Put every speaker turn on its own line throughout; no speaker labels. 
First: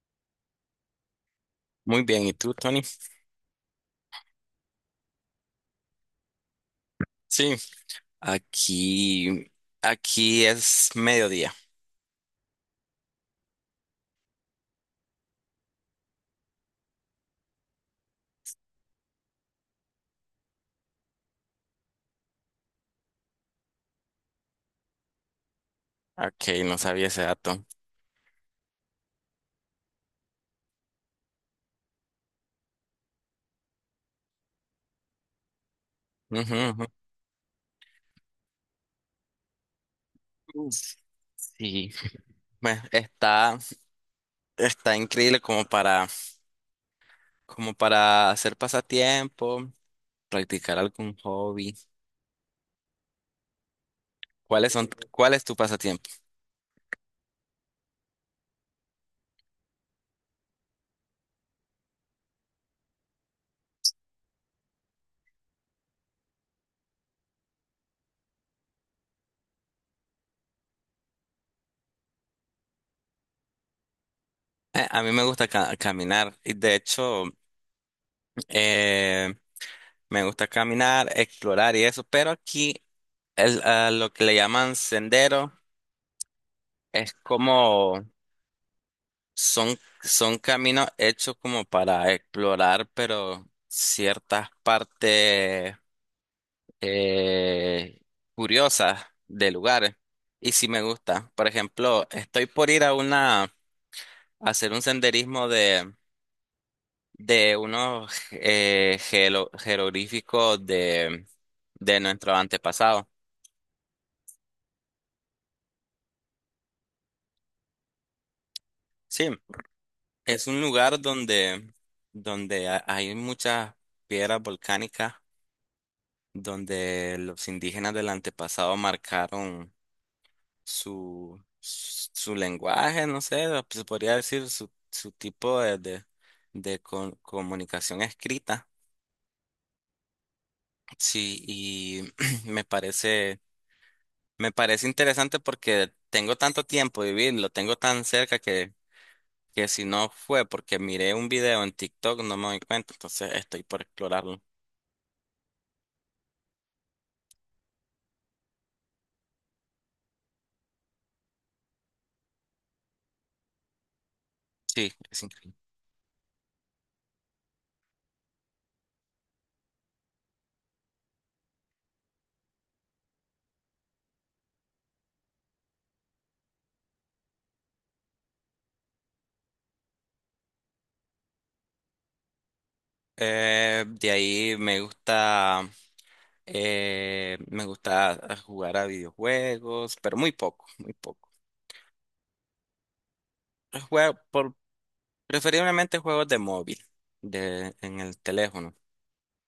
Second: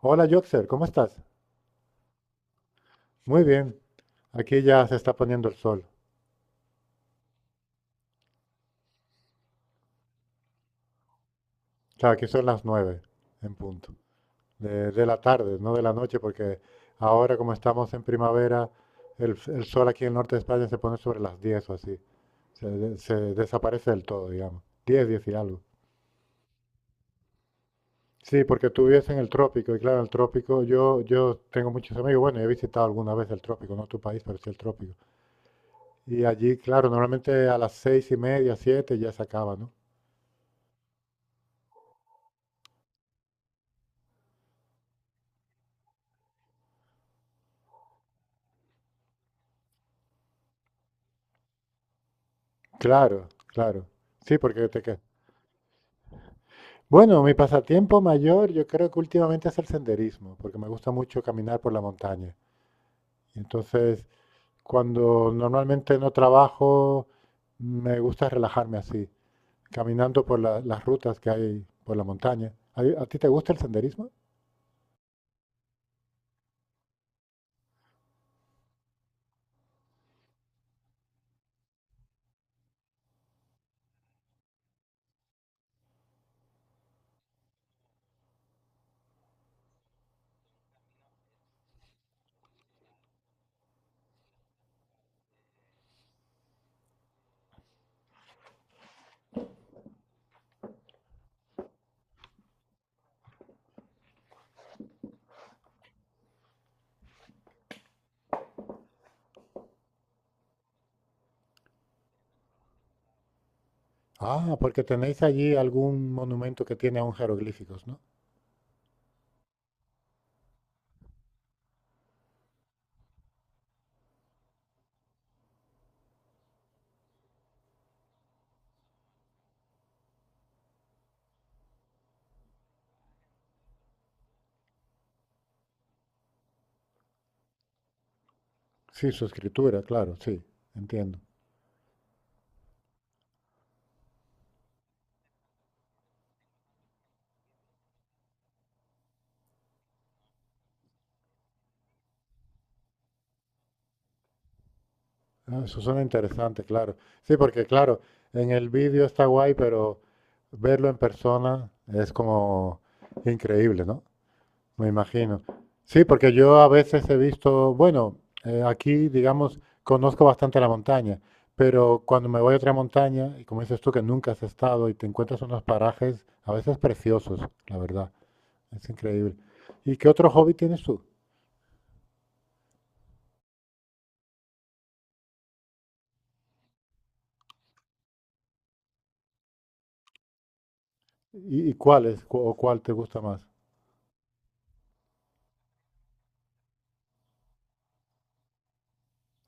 Hola, Yotzer, ¿cómo estás?
Muy bien, ¿y tú, Tony?
Muy bien. Aquí ya se está poniendo el sol.
Sí, aquí, aquí es mediodía.
O sea, aquí son las 9 en punto de la tarde, no de la noche, porque ahora como estamos en primavera, el sol aquí en el norte de España se pone sobre las 10 o así. Se desaparece del todo, digamos. 10, 10 y algo.
Ok, no sabía ese dato.
Sí, porque tú vives en el trópico, y claro, en el trópico yo tengo muchos amigos, bueno, he visitado alguna vez el trópico, no tu país, pero sí el trópico. Y
Ujú,
allí,
ujú.
claro, normalmente a las 6 y media, 7 ya se acaba, ¿no?
Uf. Sí, bueno, está increíble como para hacer pasatiempo, practicar algún hobby.
Claro, claro. Sí, porque te que-
¿Cuál es tu pasatiempo?
Bueno, mi pasatiempo mayor yo creo que últimamente es el senderismo, porque me gusta mucho caminar por la montaña. Y entonces, cuando normalmente no trabajo, me gusta relajarme así, caminando por las rutas que hay por la montaña. ¿A ti te gusta el senderismo?
A mí me gusta caminar y de hecho, eh, me gusta caminar, explorar y eso, pero aquí lo que le llaman sendero es como… son caminos hechos como para explorar, pero ciertas partes eh, curiosas de lugares. Y sí me gusta. Por ejemplo, estoy por ir a una, a hacer un senderismo de unos jeroglíficos de nuestro antepasado.
Ah, porque tenéis allí algún monumento que tiene aún jeroglíficos, ¿no?
Sí, es un lugar donde hay muchas piedras volcánicas donde los indígenas del antepasado marcaron su lenguaje, no sé, se podría decir su tipo de comunicación escrita.
Sí, su escritura, claro, sí, entiendo.
Sí, y me parece, me parece interesante porque tengo tanto tiempo de vivirlo, tengo tan cerca que si no fue porque miré un video en TikTok no me doy cuenta, entonces estoy por explorarlo.
Ah, eso suena interesante, claro. Sí, porque claro, en el vídeo está guay, pero verlo en persona es como increíble, ¿no? Me
Sí, es
imagino.
increíble.
Sí, porque yo a veces he visto, bueno, aquí, digamos, conozco bastante la montaña, pero cuando me voy a otra montaña, y como dices tú que nunca has estado y te encuentras unos parajes a veces preciosos, la verdad, es increíble. ¿Y qué otro hobby tienes tú?
De ahí me gusta. Me gusta jugar a videojuegos, pero muy poco, muy poco.
¿Y cuál es, cu- o cuál te gusta más?
Juego por, Preferiblemente juegos de móvil, de, en el teléfono.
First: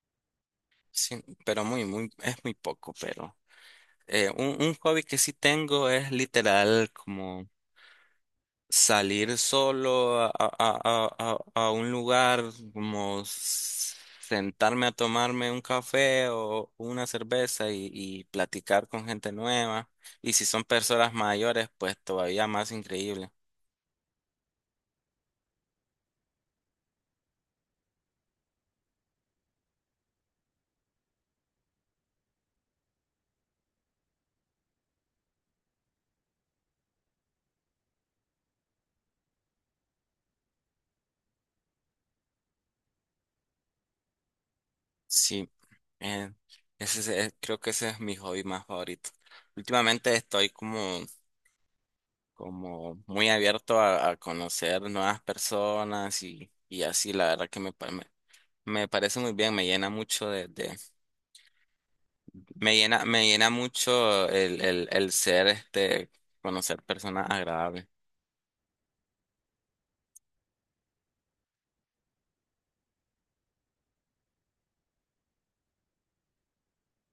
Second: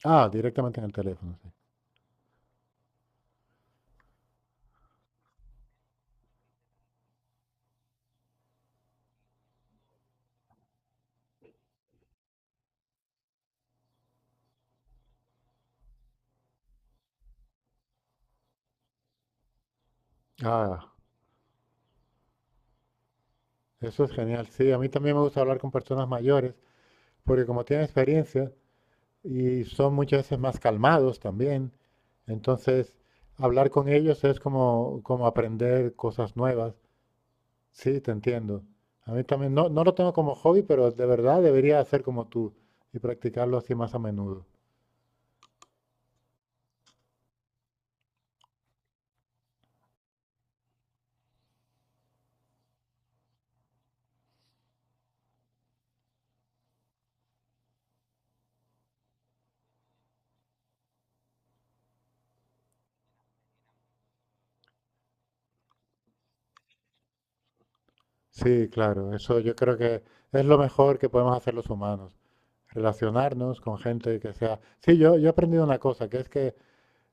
Ah, directamente en el
Sí,
teléfono, sí.
pero muy, muy, es muy poco, pero un hobby que sí tengo es literal como salir solo a, a un lugar, como sentarme a tomarme un café o una cerveza y platicar con gente nueva. Y si son
Ah,
personas mayores, pues todavía más increíble.
eso es genial. Sí, a mí también me gusta hablar con personas mayores, porque como tienen experiencia y son muchas veces más calmados también, entonces hablar con ellos es como, como aprender cosas nuevas. Sí, te entiendo. A mí también, no, no lo tengo como hobby, pero de verdad debería hacer como tú y practicarlo así más a menudo.
Sí, eh, creo que ese es mi hobby más favorito. Últimamente estoy como muy abierto a conocer nuevas personas y así, la verdad que me parece muy bien, me llena mucho. Me llena mucho el ser, este, conocer personas agradables.
Sí, claro, eso yo creo que es lo mejor que podemos hacer los humanos, relacionarnos con gente que sea. Sí, yo he aprendido una cosa, que es que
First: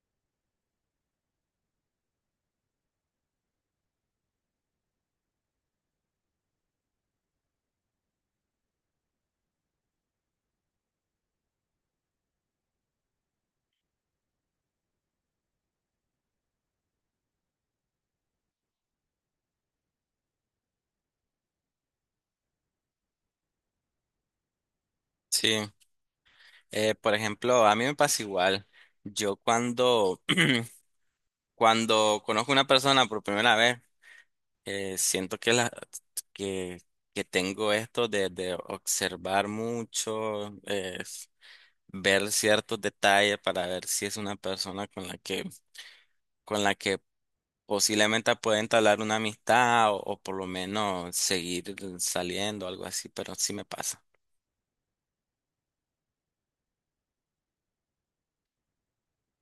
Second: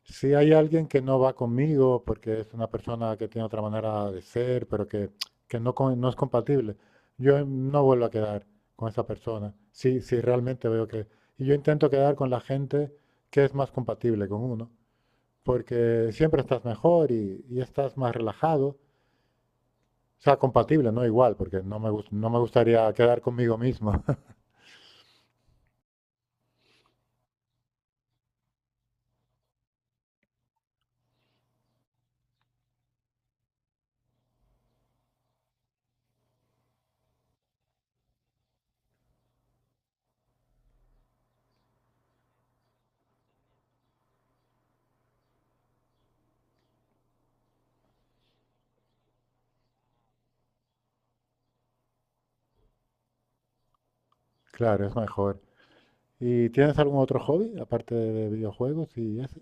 si hay alguien que no va conmigo porque es una persona que tiene otra manera de ser, pero que no, no es compatible, yo no vuelvo a quedar con esa persona. Si, si realmente veo que. Y yo intento quedar con la gente que es más compatible con uno, porque siempre estás mejor y estás más relajado. O sea, compatible, no igual, porque no no me gustaría quedar conmigo mismo.
Sí, por ejemplo, a mí me pasa igual. Yo cuando, Cuando conozco una persona por primera vez, siento que, que tengo esto de observar mucho, ver ciertos detalles para ver si es una persona con la que… Con la que posiblemente pueda entablar una amistad o por lo menos seguir saliendo, algo así, pero sí me pasa.
Claro, es mejor. ¿Y tienes algún otro hobby aparte de videojuegos y eso?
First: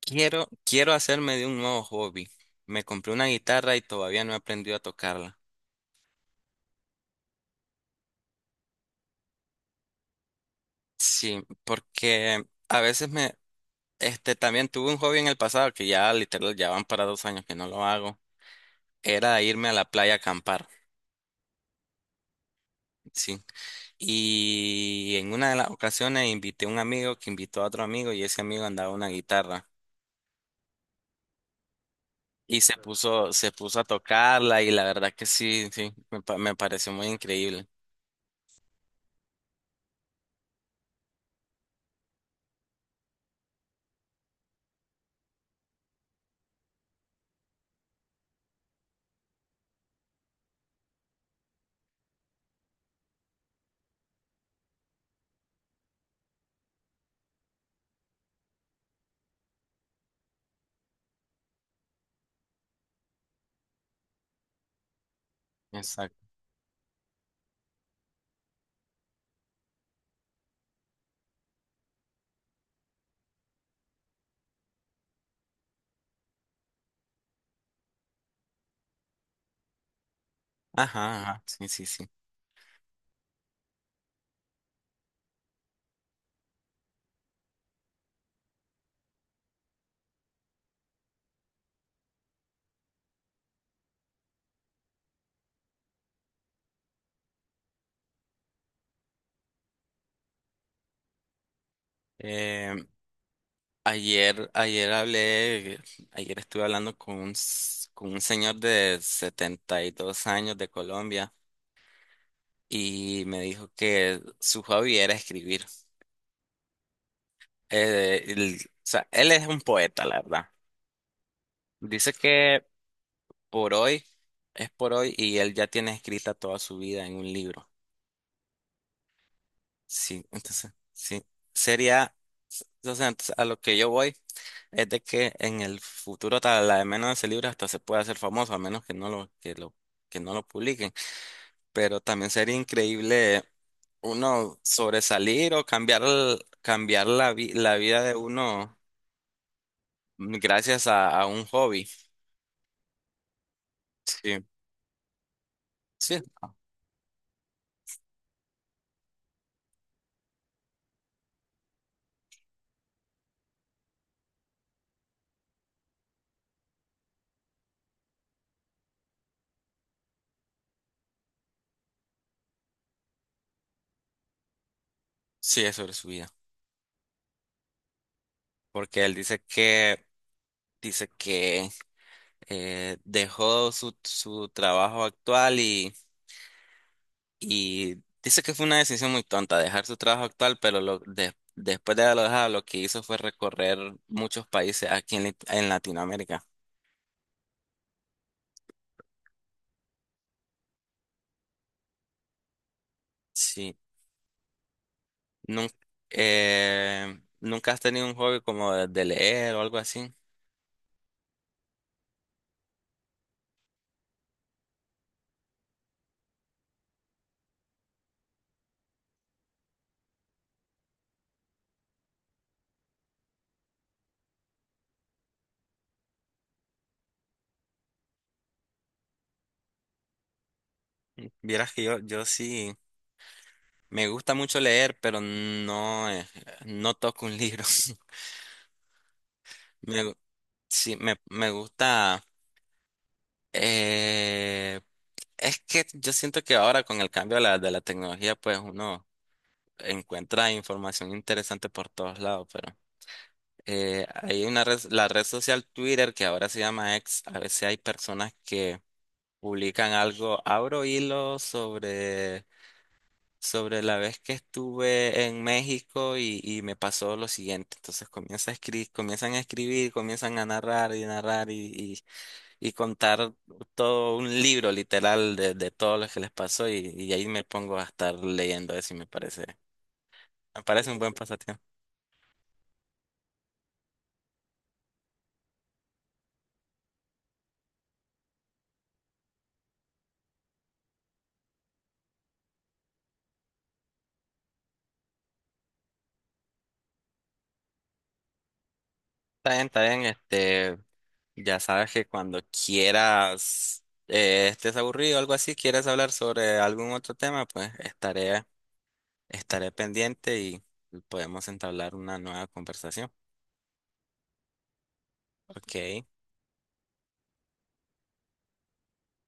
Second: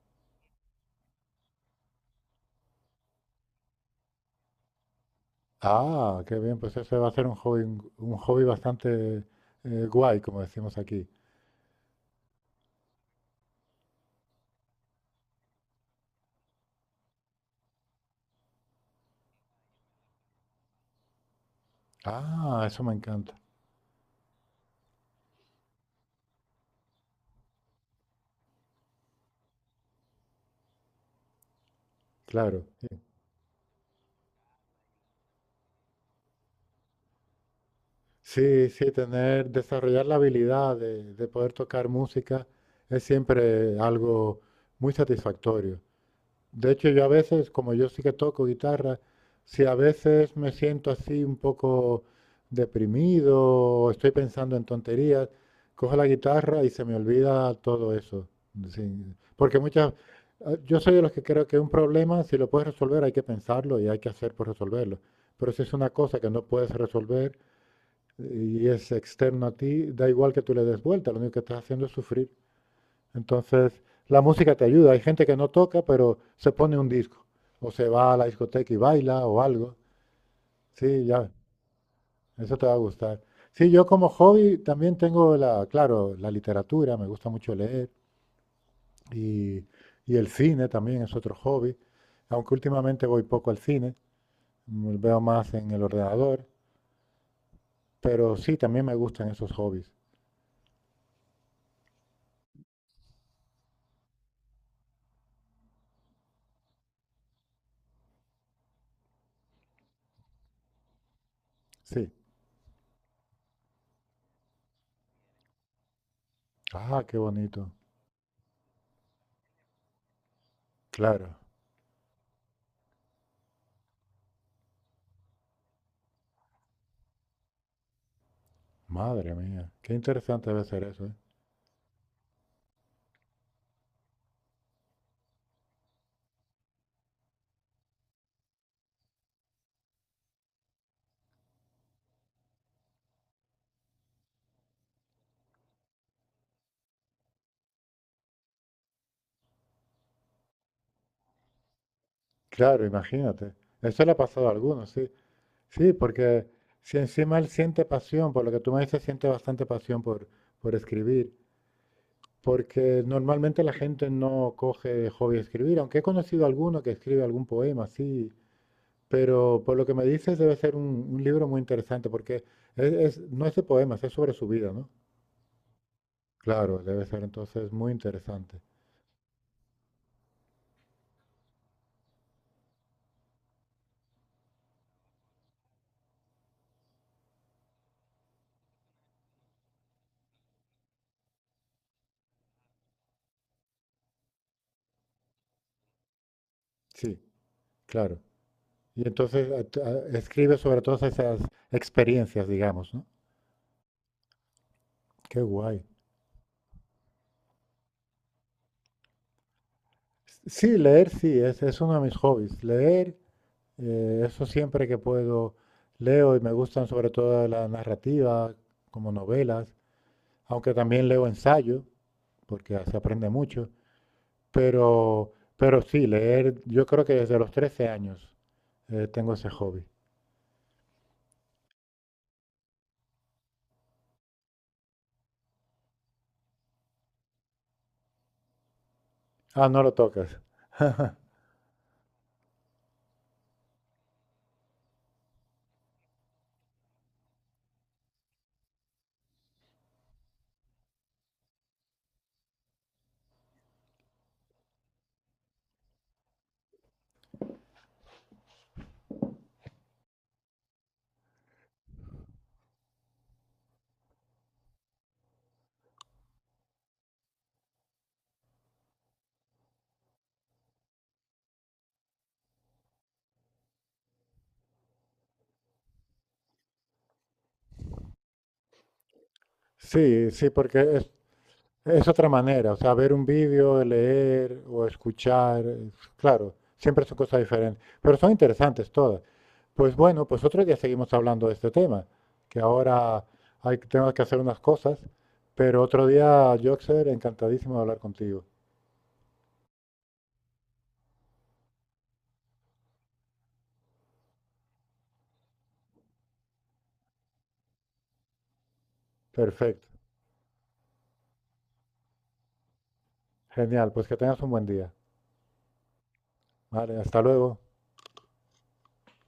Quiero hacerme de un nuevo hobby. Me compré una guitarra y todavía no he aprendido a tocarla.
Ah, qué bien, pues ese va a ser un hobby bastante guay, como decimos aquí.
Sí, porque a veces este, también tuve un hobby en el pasado que ya literal ya van para dos años que no lo hago. Era irme a la playa a acampar,
Ah, eso me encanta,
sí. Y en una de las ocasiones invité a un amigo que invitó a otro amigo y ese amigo andaba una guitarra. Y
claro. Sí,
se puso a tocarla y la verdad que sí, sí, me pareció muy increíble.
sí, sí, tener, desarrollar la habilidad de poder tocar música es siempre algo muy satisfactorio. De hecho, yo a veces, como yo sí que toco guitarra, si a veces me siento así un poco deprimido o estoy pensando en tonterías, cojo la guitarra y se me olvida todo eso. Sí, porque muchas, ah, yo soy de los que creo que un problema, si lo puedes resolver, hay que pensarlo y hay que hacer por resolverlo. Pero si es una cosa
Exacto.
que no puedes resolver y es externo a ti, da igual que tú le des vuelta, lo único que estás haciendo es sufrir. Entonces, la música te ayuda. Hay gente que no toca, pero se pone un disco. O se va a la discoteca y baila o algo. Sí,
Ajá,
ya,
ajá, sí, sí, sí.
eso te va a gustar. Sí, yo como hobby también tengo la, claro, la literatura, me gusta mucho leer y, y el cine también es otro hobby, aunque últimamente voy poco al cine, me veo más en el ordenador, pero sí, también me gustan esos hobbies.
Eh, ayer, ayer hablé, Ayer estuve hablando con un, con un señor de 72 años de Colombia,
Sí.
y me dijo que su hobby era escribir.
Ah, qué bonito.
O sea, él es un poeta, la verdad.
Claro.
Dice que por hoy, es por hoy, y él ya tiene escrita toda su vida en un libro.
Madre mía, qué
Sí,
interesante debe
entonces,
ser eso, ¿eh?
sí. Sería, o sea, entonces, a lo que yo voy es de que en el futuro tal, la de menos de ese libro hasta se puede hacer famoso, a menos que no lo, que lo, que no lo publiquen. Pero también sería increíble uno sobresalir o cambiar la vida de uno gracias a un hobby.
Claro, imagínate. Eso le ha
Sí,
pasado a algunos, sí. Sí,
sí,
porque si encima él siente pasión, por lo que tú me dices, siente bastante pasión por escribir, porque normalmente la gente no coge hobby escribir, aunque he conocido alguno que escribe algún poema, sí, pero por lo que me dices debe ser un libro muy interesante, porque es, no es de poemas, es sobre su vida, ¿no?
sí, es sobre su vida.
Claro, debe ser entonces muy interesante.
Porque él dice que dejó su trabajo actual. Y dice que fue una decisión muy tonta dejar su trabajo actual, pero después de haberlo dejado, lo que hizo fue recorrer muchos países aquí en, en Latinoamérica.
Sí, claro. Y entonces escribe sobre todas esas experiencias, digamos, ¿no?
Sí.
Qué
Nunca,
guay.
¿nunca has tenido un hobby como de leer o algo así?
Sí, leer sí, es uno de mis hobbies. Leer, eso siempre que puedo leo y me gustan sobre todo la narrativa, como novelas, aunque también leo ensayo, porque se aprende mucho, pero sí, leer, yo creo que desde los 13 años tengo ese hobby.
Vieras que yo sí, me gusta mucho leer, pero no, no toco un libro.
Ah, no lo
Me, gu-
tocas.
sí, me gusta. Eh, es que yo siento que ahora con el cambio de la tecnología, pues uno encuentra información interesante por todos lados, pero hay una red, la red social Twitter, que ahora se llama X, a veces hay personas que publican algo, abro hilo sobre la vez que estuve en México y me pasó lo siguiente, entonces comienzan a escribir, comienzan a narrar y narrar y contar todo un libro literal de todo lo que les pasó y ahí me pongo a estar leyendo eso y me parece…
Sí, sí,
me
porque
parece un buen pasatiempo.
es otra manera, o sea, ver un vídeo, leer o escuchar, claro, siempre son cosas diferentes, pero son interesantes todas. Pues bueno, pues otro día seguimos hablando de este tema, que ahora hay, tengo que hacer unas cosas, pero otro día, Joxer, encantadísimo de hablar contigo.
Está bien, este, ya sabes que cuando quieras, estés aburrido o algo así, quieres hablar sobre algún otro tema, pues estaré
Perfecto,
pendiente y podemos entablar una nueva conversación.
genial, pues que tengas un buen día.
Ok.
Vale, hasta luego.